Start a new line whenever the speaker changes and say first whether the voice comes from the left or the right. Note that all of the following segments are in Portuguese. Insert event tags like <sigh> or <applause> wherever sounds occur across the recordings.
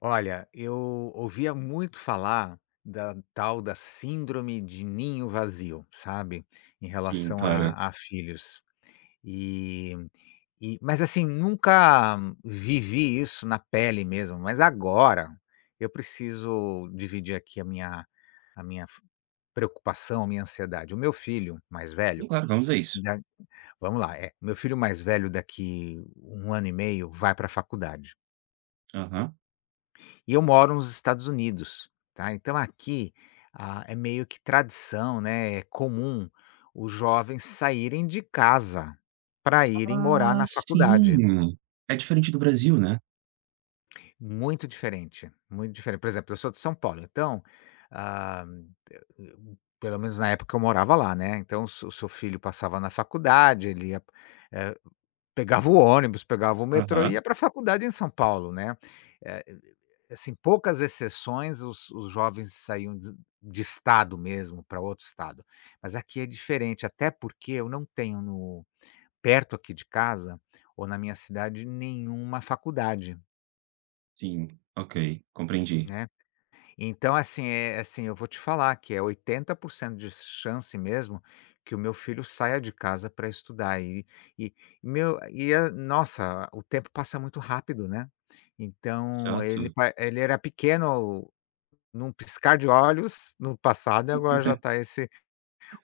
left: Olha, eu ouvia muito falar da tal da síndrome de ninho vazio, sabe, em
right: Sim,
left: relação
right: claro.
left: a filhos. E mas, assim, nunca vivi isso na pele mesmo, mas agora eu preciso dividir aqui a minha f preocupação, a minha ansiedade. O meu filho mais velho,
right: Claro, vamos a isso.
left: da vamos lá, eh, meu filho mais velho daqui um ano e meio vai para a faculdade.
right: Aham.
left: E eu moro nos Estados Unidos, tá, então aqui, é meio que tradição, né, é comum os jovens saírem de casa para irem morar
right: Ah,
left: na faculdade.
right: sim! É diferente do Brasil, né?
left: Muito diferente, muito diferente. Por exemplo, eu sou de São Paulo, então, ah, pelo menos na época eu morava lá, né, então o seu filho passava na faculdade, ele ia, eh pegava o ônibus, pegava o metrô e
right: Aham,
left: ia pra faculdade em São Paulo, né. Eh, assim, poucas exceções os jovens saíam de estado mesmo para outro estado. Mas aqui é diferente, até porque eu não tenho no perto aqui de casa, ou na minha cidade, nenhuma faculdade,
right: sim. Ok, compreendi.
left: né. Então, assim, é assim, eu vou te falar que é 80% de chance mesmo que o meu filho saia de casa para estudar e meu e a nossa, o tempo passa muito rápido, né. Então
right: Certo.
left: ele era pequeno num piscar de olhos no passado e agora já está
right: <laughs>
left: esse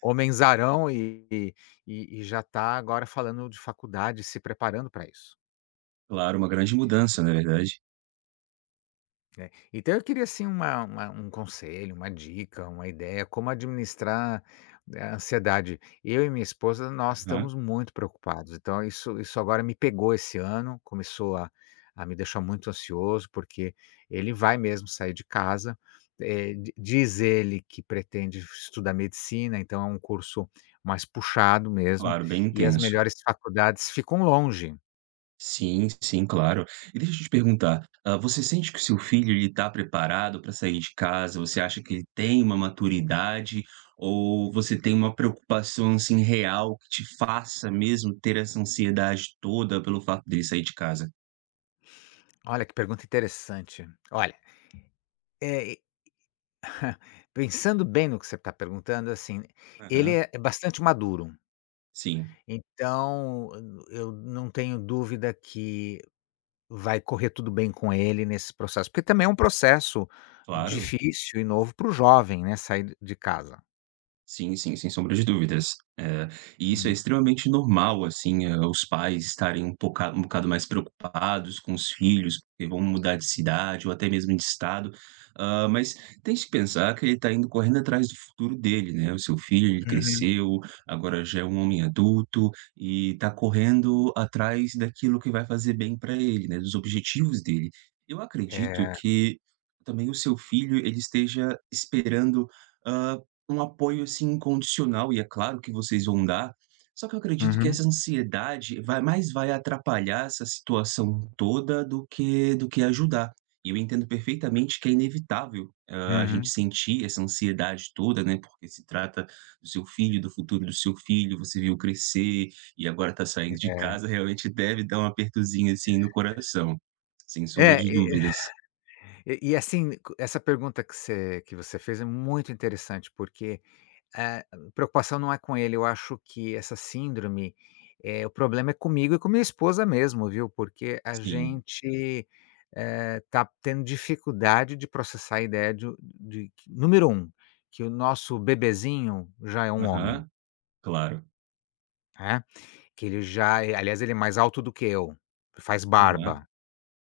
left: homenzarão e já está agora falando de faculdade, se preparando para isso.
right: Claro, uma grande mudança, na verdade.
left: É. Então eu queria assim uma um conselho, uma dica, uma ideia, como administrar, né, a ansiedade. Eu e minha esposa, nós
right: Aham.
left: estamos muito preocupados, então isso agora me pegou esse ano, começou a me deixar muito ansioso, porque ele vai mesmo sair de casa, eh, di diz ele que pretende estudar medicina, então é um curso mais puxado mesmo,
right: Claro, bem
left: e as
right: intenso.
left: melhores faculdades ficam longe.
right: Sim, sim, claro. E deixa eu te perguntar, você sente que o seu filho ele está preparado para sair de casa? Você acha que ele tem uma maturidade ou você tem uma preocupação, assim, real que te faça mesmo ter essa ansiedade toda pelo fato dele sair de casa?
left: Olha que pergunta interessante. Olha, eh pensando bem no que você está perguntando, assim, ele
right: Aham.
left: é bastante maduro,
right: Sim,
left: então eu não tenho dúvida que vai correr tudo bem com ele nesse processo, porque também é um processo
right: claro.
left: difícil e novo para o jovem, né, sair de casa.
right: Sim, sim, sem sombra de dúvidas. E isso é
left: Hum,
right: extremamente normal, assim, os pais estarem um poca um bocado mais preocupados com os filhos, porque vão mudar de cidade ou até mesmo de estado. Mas tem que pensar que ele está indo correndo atrás do futuro dele, né. O seu filho, ele
left: uhum.
right: cresceu, agora já é um homem adulto e está correndo atrás daquilo que vai fazer bem para ele, né, dos objetivos dele. Eu acredito
left: É.
right: que também o seu filho, ele esteja esperando, ah, um apoio, assim, incondicional e é claro que vocês vão dar, só que eu acredito que
left: Uhum,
right: essa ansiedade vai mais vai atrapalhar essa situação toda do que ajudar. E eu entendo perfeitamente que é inevitável, a gente
left: uhum.
right: sentir essa ansiedade toda, né, porque se trata do seu filho, do futuro do seu filho, você viu crescer e agora está saindo de
left: É.
right: casa, realmente deve dar um apertozinho, assim, no coração, sem sombra
left: É,
right: de
left: e
right: dúvidas.
left: e e assim, essa pergunta que você fez é muito interessante, porque Eh, preocupação não é com ele, eu acho que essa síndrome, o problema é comigo e com minha esposa mesmo, viu, porque a
right: Sim.
left: gente, tá tendo dificuldade de processar a ideia de que número um, que o nosso bebezinho já é um homem,
right: Aham. Claro.
left: né, que ele já é, aliás, ele é mais alto do que eu, faz
right: Aham.
left: barba,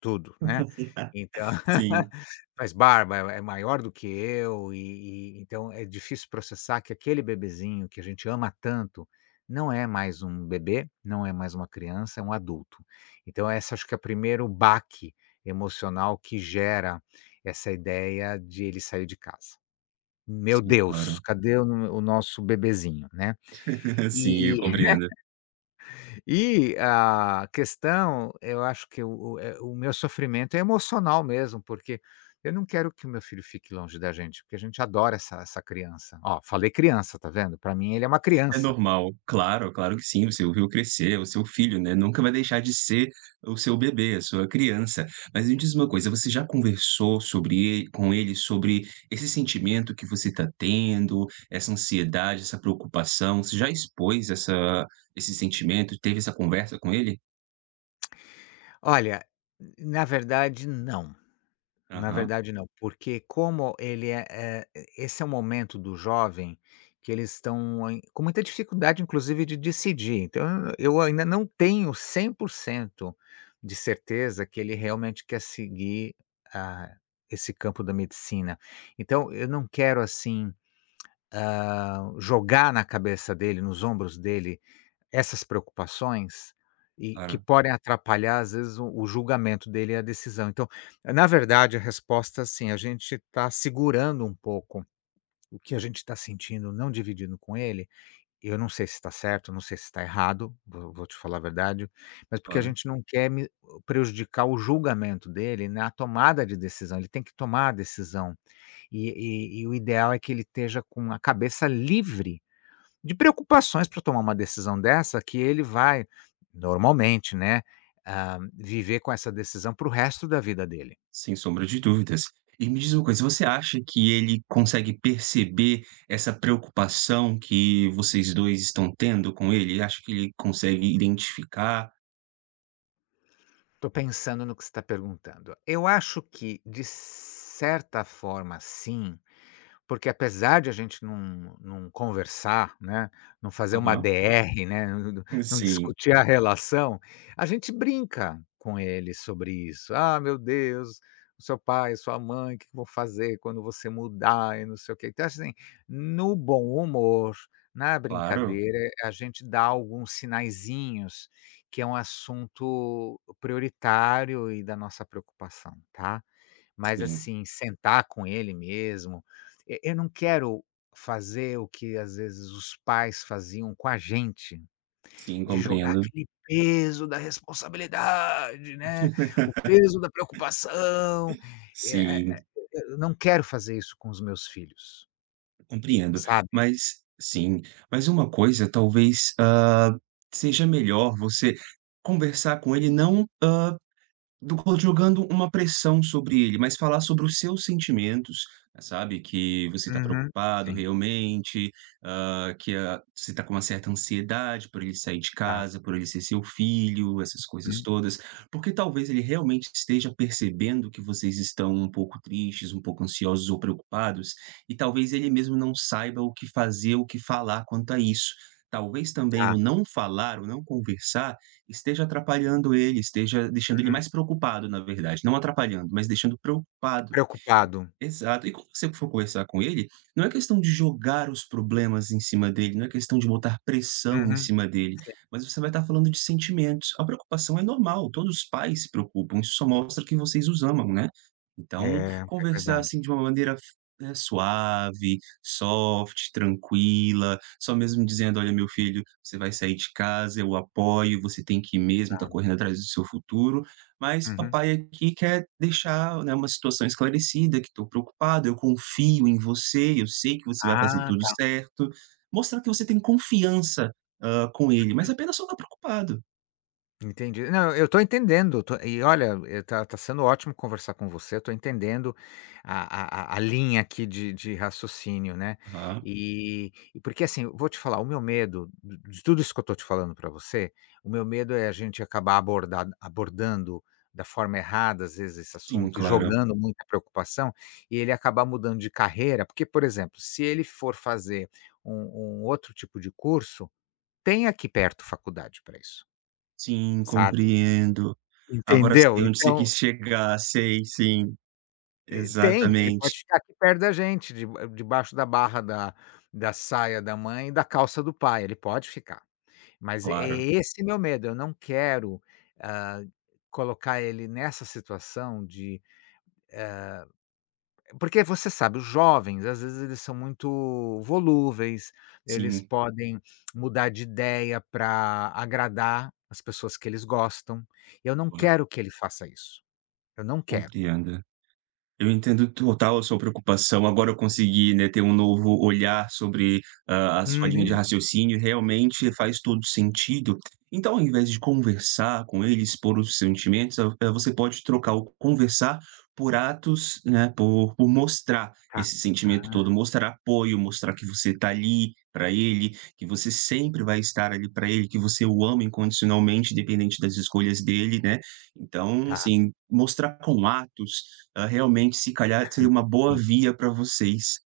left: tudo, né,
right: <laughs>
left: então
right: Sim.
left: faz barba, é maior do que eu e então é difícil processar que aquele bebezinho que a gente ama tanto, não é mais um bebê, não é mais uma criança, é um adulto. Então essa, acho que é o primeiro baque emocional que gera essa ideia de ele sair de casa. "Meu
right: Sim,
left: Deus,
right: claro.
left: cadê o nosso bebezinho?", né.
right: <laughs> Sim, eu
left: E
right: compreendo.
left: e a questão, eu acho que o meu sofrimento é emocional mesmo, porque eu não quero que o meu filho fique longe da gente, porque a gente adora essa criança. Ó, falei criança, tá vendo? Para mim ele é uma
right: É
left: criança.
right: normal. Claro, claro que sim, você o viu crescer, o seu filho, né, nunca vai deixar de ser o seu bebê, a sua criança. Mas me diz uma coisa, você já conversou sobre ele com ele sobre esse sentimento que você está tendo, essa ansiedade, essa preocupação? Você já expôs essa esse sentimento? Teve essa conversa com ele?
left: Olha, na verdade não. Na
right: Aham,
left: verdade não, porque como ele é esse é o momento do jovem que eles estão em com muita dificuldade inclusive de decidir, então eu ainda não tenho 100% de certeza que ele realmente quer seguir, ah, esse campo da medicina. Então eu não quero assim, jogar na cabeça dele, nos ombros dele essas preocupações, e que
right: claro,
left: podem atrapalhar, às vezes, o julgamento dele e a decisão. Então, na verdade, a resposta, assim, a gente está segurando um pouco o que a gente está sentindo, não dividindo com ele. Eu não sei se está certo, não sei se está errado, vou te falar a verdade, mas porque a
right: claro.
left: gente não quer me prejudicar o julgamento dele na tomada de decisão, ele tem que tomar a decisão. E e o ideal é que ele esteja com a cabeça livre de preocupações para tomar uma decisão dessa que ele vai, normalmente, né, viver com essa decisão para o resto da vida dele.
right: Sem sombra de dúvidas. E me diz uma coisa, você acha que ele consegue perceber essa preocupação que vocês 2 estão tendo com ele? Acha que ele consegue identificar?
left: Estou pensando no que você tá perguntando. Eu acho que, de certa forma, sim, porque apesar de a gente não conversar, né, não fazer uma
right: Aham.
left: DR, né, não
right: Sim,
left: discutir a relação, a gente brinca com ele sobre isso. "Ah, meu Deus, o seu pai, sua mãe, o que que vão fazer quando você mudar e não sei o quê". Então, assim, no bom humor, na
right: claro.
left: brincadeira, a gente dá alguns sinaizinhos que é um assunto prioritário e da nossa preocupação, tá? Mas,
right: Sim,
left: assim, sentar com ele mesmo, e eu não quero fazer o que às vezes os pais faziam com a gente,
right: sim,
left: de jogar
right: compreendo.
left: aquele peso da responsabilidade, né, o peso da preocupação, eh eh,
right: Sim,
left: eu não quero fazer isso com os meus filhos,
right: compreendo.
left: sabe?
right: Mas sim, mas uma coisa talvez, seja melhor você conversar com ele não do co jogando uma pressão sobre ele, mas falar sobre os seus sentimentos, sabe, que você está
left: Uhum,
right: preocupado
left: sim,
right: realmente, que a você está com uma certa ansiedade por ele sair de
left: tá,
right: casa, por ele ser seu filho, essas coisas
left: hum,
right: todas, porque talvez ele realmente esteja percebendo que vocês estão um pouco tristes, um pouco ansiosos ou preocupados, e talvez ele mesmo não saiba o que fazer, o que falar quanto a isso. Talvez também
left: tá,
right: o não falar, o não conversar, esteja atrapalhando ele, esteja deixando ele
left: hum,
right: mais preocupado, na verdade, não atrapalhando, mas deixando preocupado.
left: preocupado.
right: Exato. E quando você for conversar com ele, não é questão de jogar os problemas em cima dele, não é questão de botar pressão em
left: Uhum.
right: cima dele,
left: Sim.
right: mas você vai estar falando de sentimentos. A preocupação é normal, todos os pais se preocupam, isso só mostra que vocês os amam, né.
left: É,
right: Então,
left: é
right: conversar,
left: verdade,
right: assim, de uma maneira suave, soft, tranquila, só mesmo dizendo: "Olha, meu filho, você vai sair de casa, eu apoio, você tem que ir mesmo, tá
left: tá.
right: correndo atrás do seu futuro", mas
left: Uhum.
right: papai aqui quer deixar, né, uma situação esclarecida, que estou preocupado, eu confio em você, eu sei que você vai fazer
left: Ah,
right: tudo
left: tá.
right: certo. Mostrar que você tem confiança, com ele, mas apenas só está preocupado.
left: Entendi. Não, eu tô entendendo, tô, e olha, tá sendo ótimo conversar com você, eu tô entendendo a linha aqui de raciocínio, né.
right: Aham.
left: E porque, assim, eu vou te falar, o meu medo de tudo isso que eu tô te falando para você, o meu medo é a gente acabar abordado abordando da forma errada, às vezes, esse
right: Sim,
left: assunto e
right: claro.
left: jogando muita preocupação, e ele acabar mudando de carreira, porque, por exemplo, se ele for fazer um outro tipo de curso, tem aqui perto faculdade para isso,
right: Sim,
left: sabe.
right: compreendo. Agora
left: Entendeu?
right: sei onde você
left: Então,
right: quis chegar. Sei, sim.
left: tem, ele pode
right: Exatamente.
left: ficar aqui perto da gente, de debaixo da barra da saia da mãe e da calça do pai, ele pode ficar. Mas é
right: Claro.
left: esse meu medo, eu não quero, hã, colocar ele nessa situação de, porque você sabe, os jovens, às vezes, eles são muito volúveis, eles
right: Sim,
left: podem mudar de ideia para agradar as pessoas que eles gostam. Eu não
right: claro.
left: quero que ele faça isso, eu não quero.
right: Compreendo. Eu entendo total a sua preocupação. Agora eu consegui, né, ter um novo olhar sobre, a sua linha de
left: Uhum,
right: raciocínio e realmente faz todo sentido. Então, ao invés de conversar com ele, expor os sentimentos, você pode trocar o conversar por atos, né, por mostrar
left: tá.
right: esse sentimento
left: Ah,
right: todo, mostrar apoio, mostrar que você está ali para ele, que você sempre vai estar ali para ele, que você o ama incondicionalmente, independente das escolhas dele, né. Então,
left: tá.
right: assim, mostrar com atos, realmente, se calhar, seria uma boa
left: Sim.
right: via para vocês.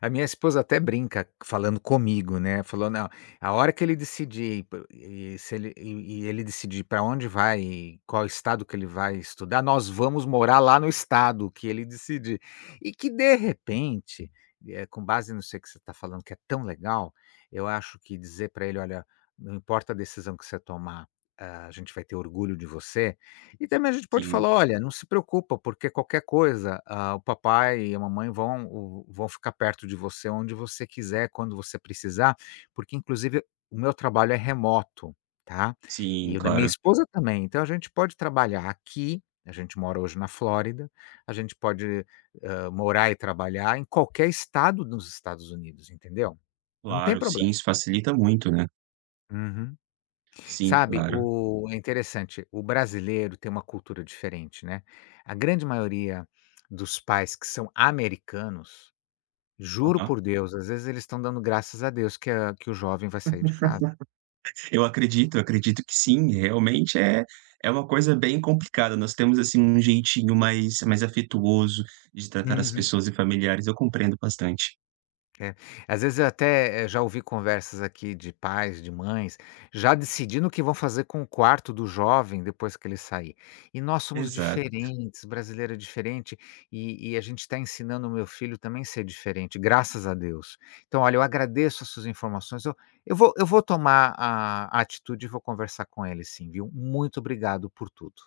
left: A minha esposa até brinca falando comigo, né, falou: "Não, a hora que ele decidir p e se ele ele decidir para onde vai e qual estado que ele vai estudar, nós vamos morar lá no estado que ele decidir". E que de repente, com base no aí que você está falando que é tão legal, eu acho que dizer para ele: "Olha, não importa a decisão que você tomar, a gente vai ter orgulho de você", e também a gente pode
right: Sim,
left: falar: "Olha, não se preocupa, porque qualquer coisa, o papai e a mamãe vão ficar perto de você onde você quiser, quando você precisar", porque inclusive o meu trabalho é remoto, tá,
right: sim,
left: e o da minha
right: claro.
left: esposa também. Então a gente pode trabalhar aqui, a gente mora hoje na Flórida, a gente pode, morar e trabalhar em qualquer estado nos Estados Unidos, entendeu? Não tem
right: Claro, sim,
left: problema.
right: isso facilita muito, né.
left: Uhum.
right: Sim,
left: Sabe,
right: claro.
left: o é interessante, o brasileiro tem uma cultura diferente, né. A grande maioria dos pais que são americanos, juro
right: Aham.
left: por Deus, às vezes eles estão dando graças a Deus que a que o jovem vai sair de casa.
right: Eu acredito que sim, realmente é é uma coisa bem complicada. Nós temos, assim, um jeitinho mais afetuoso de tratar as
left: Uhum.
right: pessoas e familiares, eu compreendo bastante.
left: É. Às vezes eu até, já ouvi conversas aqui de pais, de mães, já decidindo o que vão fazer com o quarto do jovem depois que ele sair. E nós somos
right: Exato.
left: diferentes, brasileiro é diferente, e a gente está ensinando o meu filho também a ser diferente, graças a Deus. Então, olha, eu agradeço as suas informações, eu vou tomar a atitude e vou conversar com ele sim, viu. Muito obrigado por tudo.